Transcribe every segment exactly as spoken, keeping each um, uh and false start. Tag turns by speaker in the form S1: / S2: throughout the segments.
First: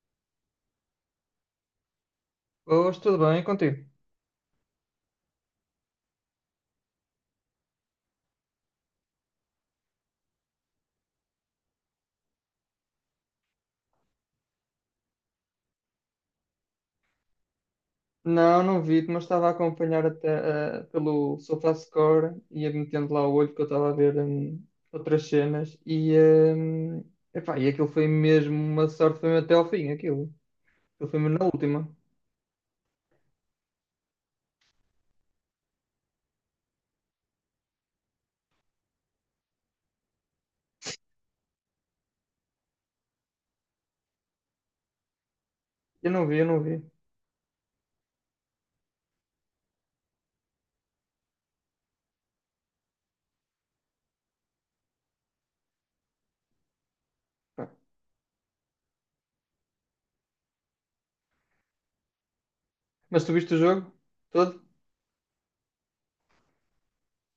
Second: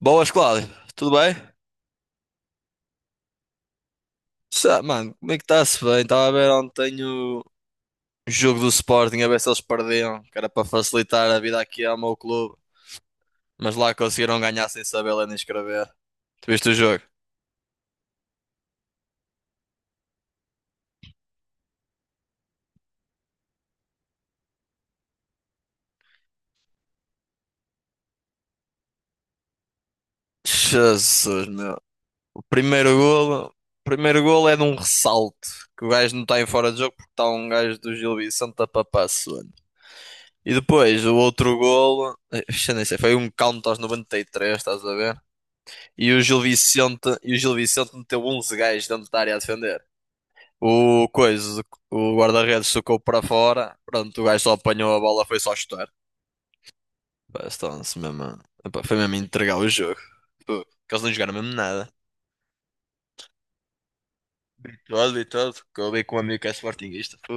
S1: Boas, Cláudio. Tudo bem?
S2: Hoje tudo bem contigo?
S1: Sa- Mano, como é que está-se bem? Estava a ver ontem o jogo do Sporting, a ver se eles perdiam, que era para facilitar a vida aqui ao meu clube. Mas lá conseguiram ganhar sem saber ler nem escrever. Tu viste o jogo?
S2: Não, não vi, mas estava a acompanhar até, eh, pelo SofaScore e ia metendo lá o olho que eu estava a ver hum, outras cenas e, hum, epá, e aquilo foi mesmo uma sorte, foi mesmo até ao fim, aquilo. Aquilo foi
S1: Jesus,
S2: mesmo na
S1: meu.
S2: última.
S1: O primeiro golo, o primeiro golo é de um ressalto, que o gajo não está em fora de jogo porque está um gajo do Gil Vicente a papar suando. E depois, o outro golo, eh, já nem sei, foi um count aos noventa e três, estás a ver? E
S2: Eu
S1: o
S2: não vi,
S1: Gil
S2: eu não vi.
S1: Vicente, e o Gil Vicente meteu onze gajos dentro da área a defender. O coisa, o guarda-redes socou para fora. Pronto, o gajo só apanhou a bola, foi só chutar. Pá,
S2: Pá.
S1: estão-se mesmo. a- Epá, foi mesmo a entregar o jogo. Pô, que eles não jogaram mesmo nada.
S2: Mas tu viste o jogo todo?
S1: E todo e tudo que eu vi com um amigo que é sportinguista. Pô,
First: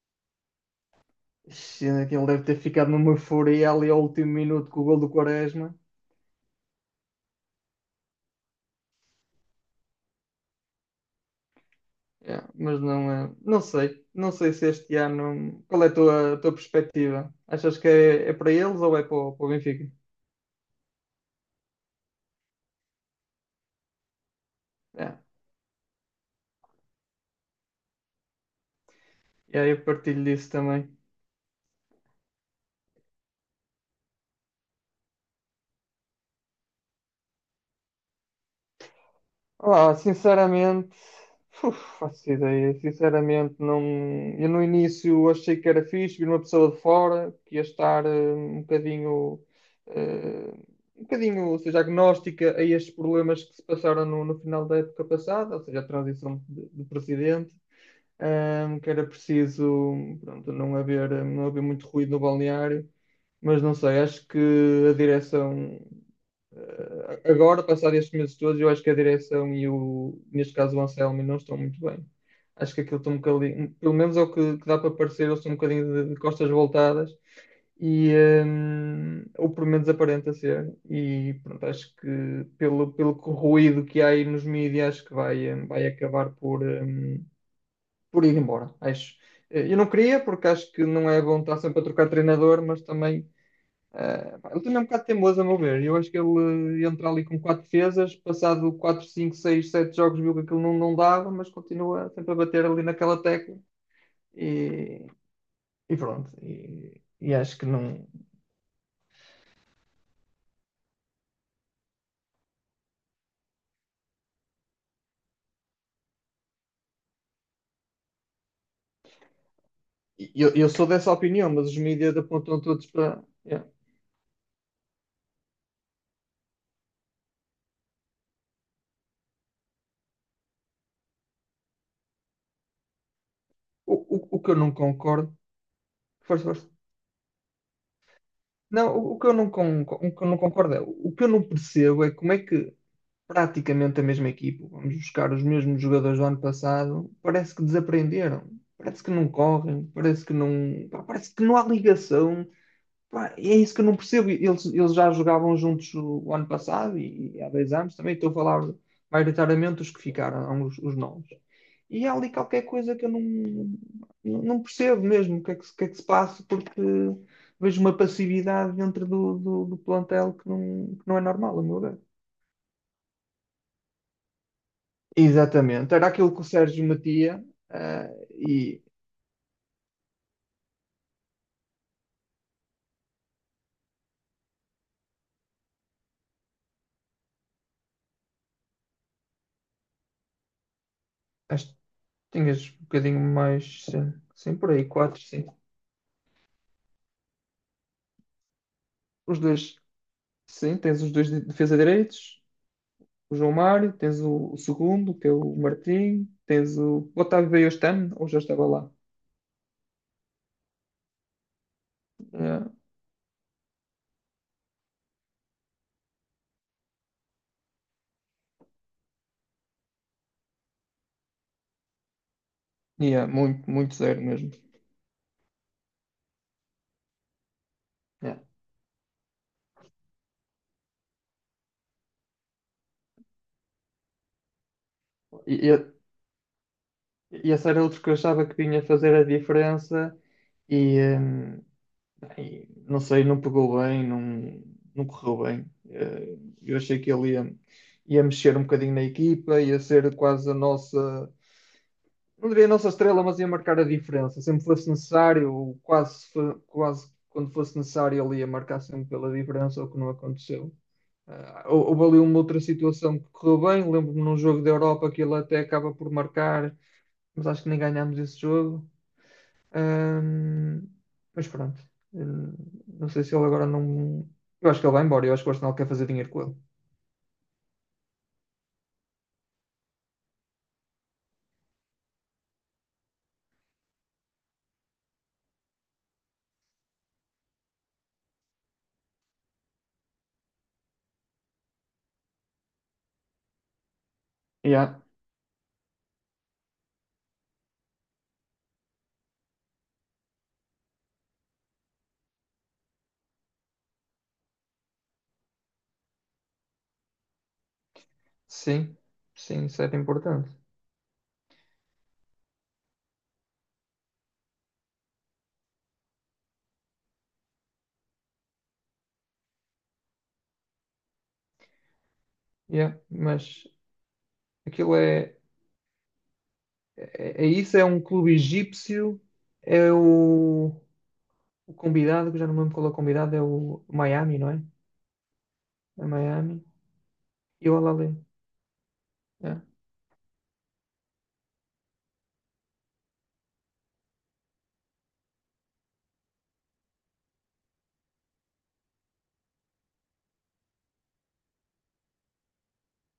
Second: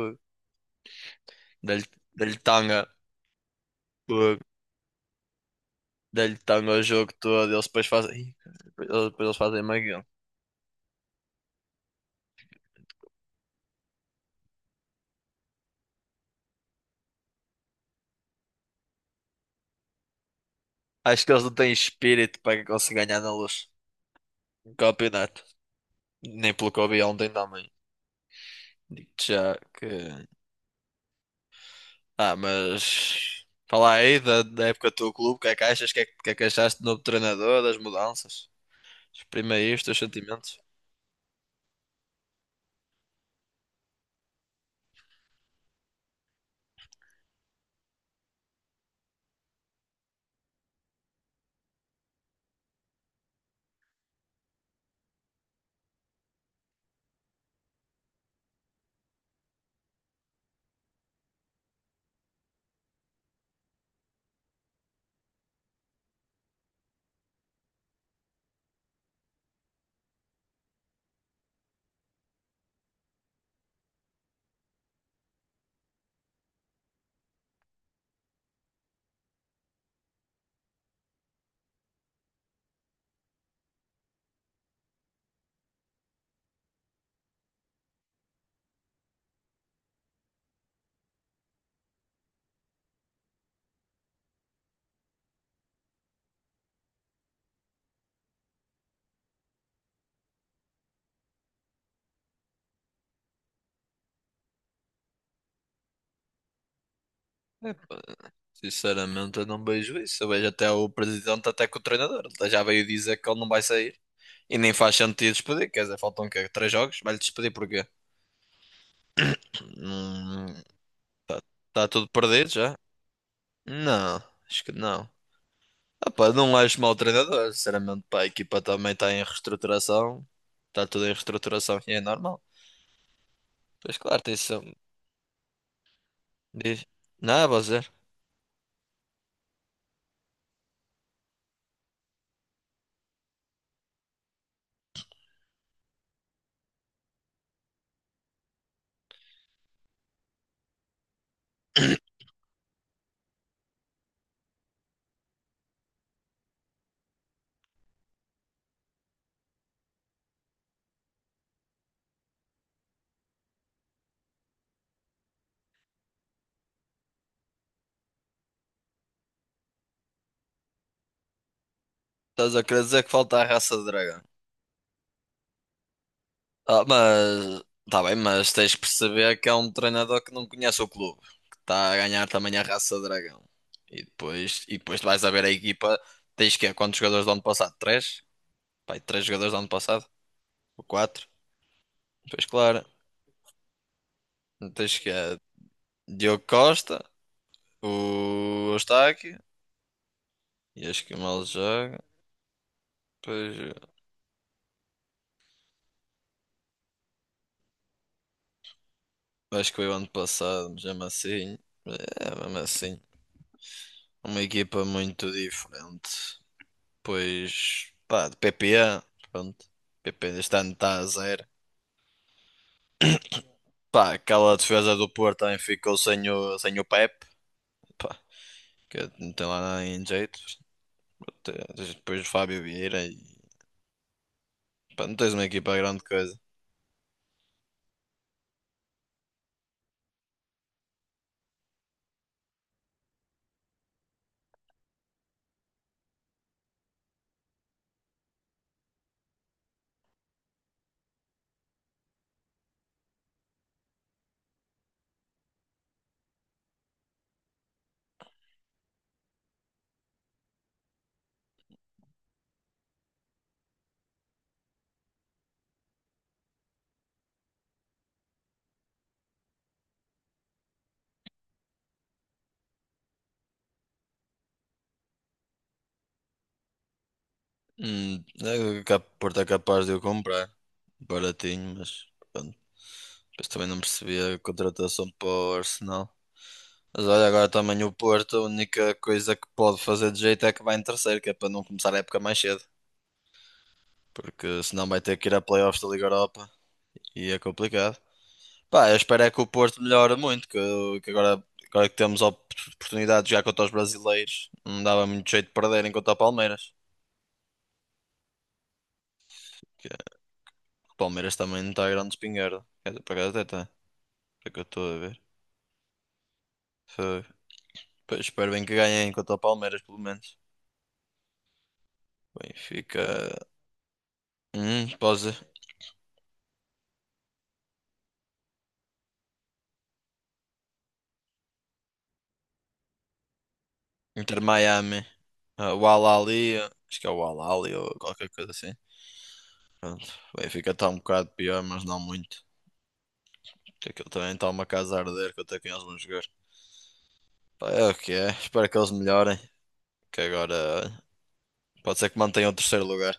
S1: dei-lhe
S2: Ixi, aquilo
S1: dei-lhe
S2: deve ter
S1: tanga.
S2: ficado numa euforia ali ao último
S1: Pô,
S2: minuto com o gol do Quaresma.
S1: dei-lhe tanga o jogo todo. Eles depois fazem. Ih, Eles, depois eles fazem maguinho.
S2: Yeah, mas não, é- não sei, não sei se este ano. Qual é a tua, a tua perspectiva? Achas que é, é para eles ou é para, o para o Benfica?
S1: Acho que eles não têm espírito para conseguir ganhar na luz. Um
S2: Yeah.
S1: campeonato. Nem pelo que eu vi ontem também. Digo-te já
S2: E aí eu partilho
S1: que.
S2: disso também.
S1: Ah, mas. Fala aí da, da época do teu clube, o que é que achas? O que é que, o que é que achaste do novo treinador, das mudanças? Exprime aí os
S2: Ah,
S1: teus sentimentos.
S2: sinceramente, uf, faço ideia. Sinceramente, não. Eu no início achei que era fixe vir uma pessoa de fora que ia estar eh, um bocadinho, eh, um bocadinho, ou seja, agnóstica a estes problemas que se passaram no, no final da época passada, ou seja, a transição de de presidente. Ahm, que era preciso, pronto, não haver, não haver muito ruído no balneário, mas não sei, acho que a direção, ah, agora, passado estes meses todos, eu acho que a direção e o, neste caso, o Anselmo não estão muito bem. Acho que aquilo está um bocadinho, pelo menos é o que, que dá para parecer, eles estão um bocadinho de de costas voltadas e hum, ou pelo menos aparenta ser e pronto, acho que pelo, pelo ruído que há aí nos mídias acho que vai, hum, vai acabar por, hum, por ir embora, acho. Eh, Eu não queria, porque acho que não é bom estar sempre a trocar de treinador, mas também eh, pá, ele também é um bocado teimoso, a meu ver. Eu acho que ele entra ali com quatro defesas, passado quatro cinco seis sete jogos, viu que aquilo não, não dava, mas continua sempre a bater ali naquela tecla e, e pronto. E, e acho que não.
S1: Sinceramente, eu não vejo isso. Eu vejo até o presidente, até que o treinador. Ele já veio dizer que ele não vai sair. E nem faz sentido despedir. Quer dizer, faltam o quê? Três jogos? Vai-lhe despedir porquê?
S2: e
S1: Hum,
S2: Eu, eu sou dessa
S1: tá,
S2: opinião, mas os
S1: tá tudo
S2: mídias
S1: perdido
S2: apontam
S1: já?
S2: todos para. Yeah.
S1: Não, acho que não. Ah, pá, não acho mau treinador, sinceramente, pá, a equipa também está em reestruturação, está tudo em reestruturação e é normal.
S2: O,
S1: Pois
S2: o,
S1: claro, tem
S2: o que
S1: isso.
S2: eu não concordo. Força, força.
S1: Diz. Não, você.
S2: Não, o, o que eu não con- o que eu não concordo é, o que eu não percebo é como é que praticamente a mesma equipa, vamos buscar os mesmos jogadores do ano passado, parece que desaprenderam, parece que não correm, parece que não, pá, parece que não há ligação. Pá, é isso que eu não percebo. Eles, eles já jogavam juntos o ano passado e, e há dois anos também. Estou a falar maioritariamente os que ficaram, os, os novos. E há ali qualquer coisa que eu não, não percebo mesmo o que é que, se- o que é que se passa, porque vejo uma passividade dentro do, do, do plantel que não, que não é normal, a meu ver.
S1: Estás a querer dizer que falta a raça de dragão.
S2: Exatamente, era aquilo que o
S1: Ah,
S2: Sérgio metia,
S1: mas. Tá bem,
S2: eh,
S1: mas tens que
S2: e
S1: perceber que é um treinador que não conhece o clube, que está a ganhar também a raça de dragão. E depois, e depois vais a ver a equipa, tens que é quantos jogadores do ano passado? Três? Pai, três jogadores do ano passado? Ou quatro?
S2: acho que
S1: Pois
S2: tinhas
S1: claro,
S2: um bocadinho mais, sim, sim, por aí,
S1: tens que
S2: quatro,
S1: é
S2: sim.
S1: Diogo Costa. O
S2: Os
S1: Eustáquio,
S2: dois, sim,
S1: e
S2: tens
S1: acho
S2: os
S1: que
S2: dois de
S1: mal
S2: defesa
S1: joga.
S2: direitos, o João
S1: Pois,
S2: Mário, tens o, o segundo, que é o Martim, tens o, o Otávio veio este ano, ou já estava lá.
S1: acho que foi o ano passado, mas mesmo assim. É, mesmo
S2: É,
S1: assim. Uma equipa muito diferente. Pois, pá, de P P A, pronto. P P este ano está a zero.
S2: e é muito, muito
S1: Pá,
S2: zero mesmo.
S1: aquela defesa do Porto também ficou sem o, sem o Pepe, pá,
S2: É.
S1: que não tem lá nada em jeito. Te- tens depois o Fábio Vieira e, pá, não tens uma
S2: E,
S1: equipa
S2: e,
S1: grande coisa.
S2: e esse era outro que eu achava que vinha fazer a diferença e, eh, E, não sei, não pegou bem, não, não correu bem. Eh, Eu achei que ele ia, ia mexer um bocadinho na equipa, ia ser quase a nossa, não diria a nossa estrela, mas ia marcar a diferença. Sempre fosse necessário, ou quase, fo- quase quando fosse necessário, ele ia marcar sempre pela diferença, o que não aconteceu. Eh, hou- houve ali uma outra situação que correu bem. Lembro-me num jogo da Europa que ele até acaba por marcar, mas acho que nem ganhámos esse jogo. Ahm, mas pronto. Hum, não sei se ele agora não. Eu acho que ele vai embora, eu acho que o Arsenal quer fazer dinheiro com ele.
S1: Hum, é que o Porto é capaz de eu comprar. Baratinho, mas depois também não percebi a contratação para o Arsenal. Mas olha, agora também o Porto, a única coisa que pode fazer de jeito é que vai em terceiro, que é para não começar a época mais cedo. Porque senão
S2: Yeah.
S1: vai ter que ir a playoffs da Liga Europa e é complicado. Pá, eu espero é que o Porto melhore muito, que, que agora, agora que temos a op- oportunidade de jogar contra os brasileiros, não dava muito jeito de perderem contra o Palmeiras.
S2: Sim, sim, isso
S1: Que
S2: era importante.
S1: o Palmeiras também não está grande espingarda. Quer dizer, por acaso até está, é que eu estou a ver. Foi. Pois, espero bem que ganhem contra o Palmeiras, pelo menos.
S2: Yeah,
S1: Benfica.
S2: mas
S1: Hum,
S2: aquilo
S1: pode.
S2: é, é, é isso, é um clube egípcio, é o, o convidado, que eu já não me lembro qual é o convidado, é o Miami,
S1: Inter
S2: não é?
S1: Miami. Ah, o Al
S2: É Miami
S1: Ahly, acho que é o Al
S2: e
S1: Ahly
S2: o Al
S1: ou
S2: Ahly.
S1: qualquer coisa assim.
S2: Yeah.
S1: Pronto. O Benfica está um bocado pior, mas não muito. Porque aquilo também está uma casa a arder que eu até quem eles vão jogar. Pá, é o que é. Espero que eles melhorem. Que agora olha, pode ser que mantenham o terceiro lugar.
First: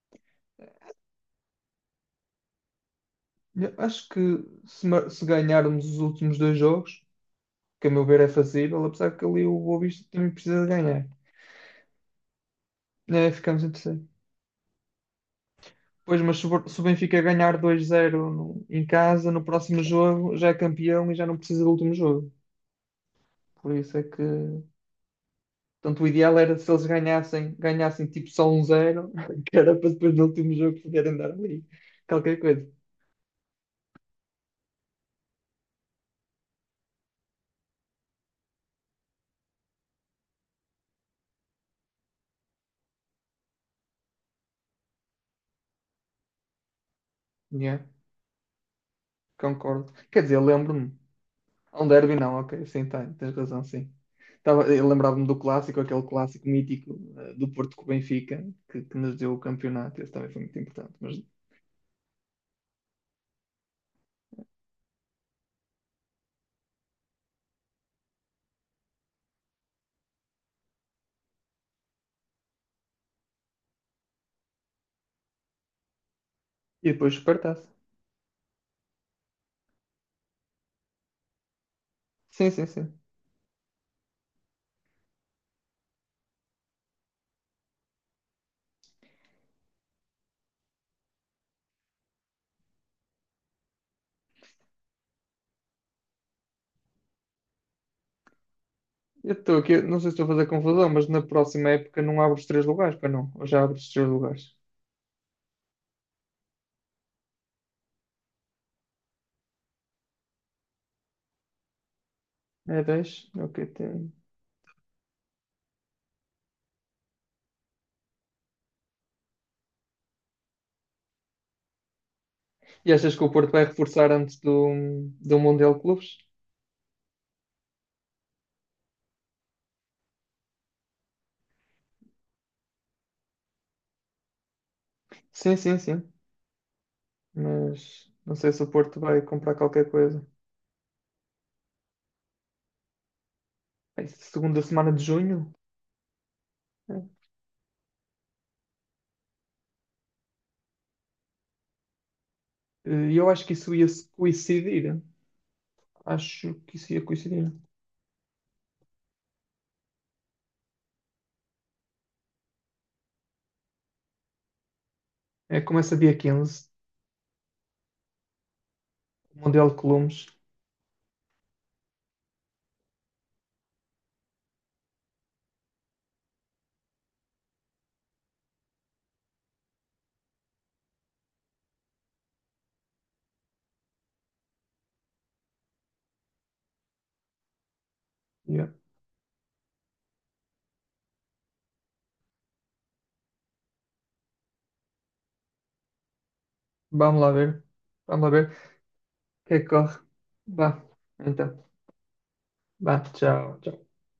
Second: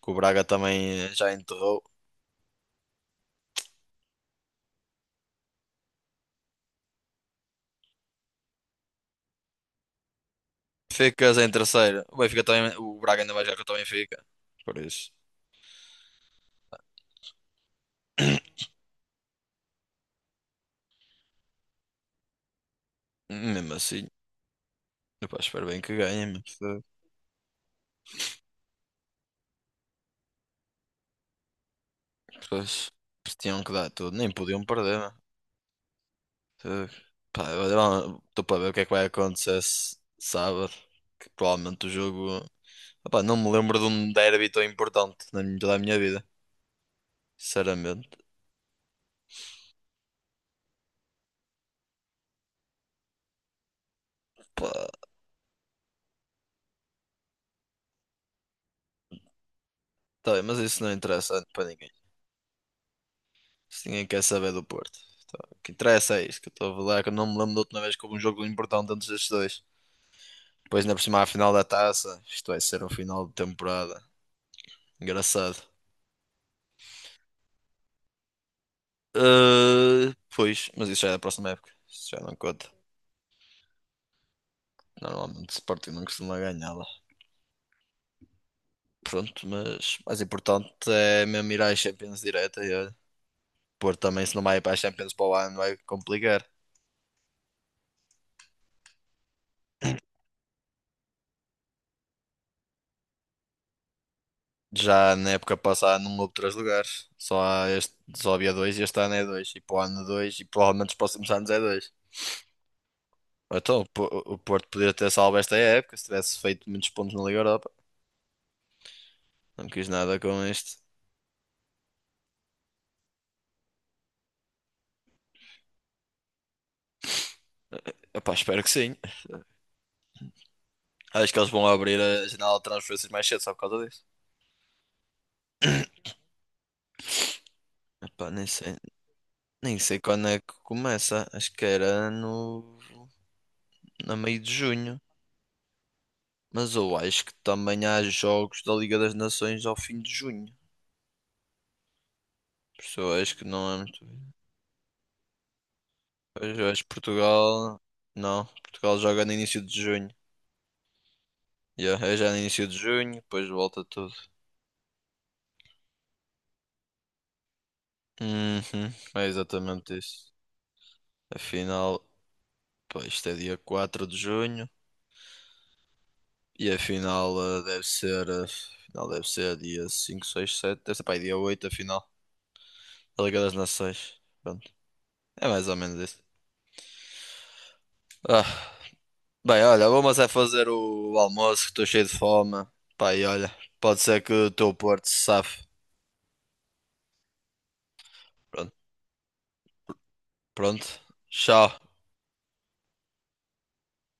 S1: Que o Braga também eh, já enterrou.
S2: Eu Acho que se, ma- se ganharmos os últimos dois jogos, que a meu ver é fazível, apesar que ali o Boa Vista também precisa de ganhar.
S1: Ficas em terceiro. O Benfica também. O Braga
S2: É,
S1: ainda vai jogar
S2: ficamos em
S1: contra o
S2: terceiro.
S1: Benfica. Por isso.
S2: Pois, mas se o se o Benfica ganhar dois a zero no- em casa, no próximo jogo já é campeão e já não precisa do último jogo. Por
S1: Mesmo
S2: isso é
S1: assim.
S2: que.
S1: Epá, espero bem que
S2: Portanto, o
S1: ganhem,
S2: ideal era
S1: mas
S2: se
S1: eh,
S2: eles ganhassem, ganhassem tipo só um zero que era para depois no último jogo poderem dar ali qualquer coisa.
S1: pois, eles tinham que dar tudo, nem podiam perder, mano. Fogo. Pá, eu estou para ver o que é que vai acontecer se- sábado. Que provavelmente o jogo. Opá, não me lembro de um derby tão importante na minha- toda a minha vida.
S2: Yeah,
S1: Sinceramente.
S2: concordo. Quer dizer, lembro-me. Um derby não, ok, sim, tá, tens razão, sim. Tava,
S1: Pá,
S2: eu lembrava-me do clássico, aquele clássico mítico eh, do Porto com o Benfica, que, que nos deu o campeonato, esse também
S1: tá
S2: foi
S1: bem, mas
S2: muito
S1: isso não
S2: importante. Mas...
S1: interessa para ninguém. Se ninguém quer saber do Porto. Tá, o que interessa é isto que eu estou a falar, é que eu não me lembro da última vez que houve um jogo importante entre estes dois. Depois, na próxima a final da taça, isto vai ser um final de temporada. Engraçado.
S2: E depois o Supertaça.
S1: Ah, pois, mas isso já é da próxima época. Isso já não
S2: Sim, sim,
S1: conta.
S2: sim.
S1: Normalmente o Sporting não costuma ganhar lá. Pronto, mas mais importante é mesmo ir à Champions direta e olha, Porto também se não vai ir para a Champions para o ano vai complicar.
S2: Eu estou aqui, não sei se estou a fazer confusão, mas na próxima época não abro os três lugares, pois não? Ou já abro os três lugares?
S1: Já na época passada não houve três lugares, só, há este, só havia dois e este ano é dois, e para o ano dois, e provavelmente os próximos anos é dois.
S2: É dez, ok,
S1: Então, o Po-
S2: tem.
S1: o Porto poderia ter salvo esta época se tivesse feito muitos pontos na Liga Europa. Não quis nada com isto.
S2: E achas que o Porto vai reforçar antes do, do Mundial de Clubes?
S1: Epá, espero que sim. Acho que eles vão abrir a janela de transferências mais cedo só por causa disso.
S2: Sim, sim, sim. Mas
S1: Epá,
S2: não
S1: nem
S2: sei se o
S1: sei,
S2: Porto vai comprar
S1: nem
S2: qualquer
S1: sei
S2: coisa.
S1: quando é que começa. Acho que era no.
S2: Bem,
S1: Na meio de
S2: segunda semana
S1: junho.
S2: de junho?
S1: Mas eu
S2: É.
S1: acho que também há jogos da Liga das Nações ao fim de junho. Por isso eu
S2: E eu
S1: acho
S2: acho
S1: que
S2: que
S1: não
S2: isso
S1: é
S2: ia
S1: muito.
S2: se coincidir. Acho
S1: Pois eu
S2: que
S1: acho que
S2: isso ia coincidir.
S1: Portugal. Não, Portugal joga no início de junho. Yeah, é já no início de junho, depois volta tudo.
S2: É, começa dia quinze
S1: Uhum, é
S2: o Mundial de
S1: exatamente
S2: Clubes.
S1: isso. A final, pá, isto é dia quatro de junho. E a final eh, deve ser. eh, a final deve ser dia cinco, seis, sete, deve ser, pá, dia oito a final. Da Liga das Nações. Pronto. É mais ou menos isso.
S2: Yeah.
S1: Ah, bem, olha, vamos é fazer o almoço, que estou cheio de fome. Pá, e olha, pode ser que o teu Porto se safe.
S2: Vamos lá ver. Vamos lá ver.
S1: Pronto,
S2: O que é que corre? Vá.
S1: pronto.
S2: Então.
S1: Tchau.
S2: Bah, tchau. Tchau.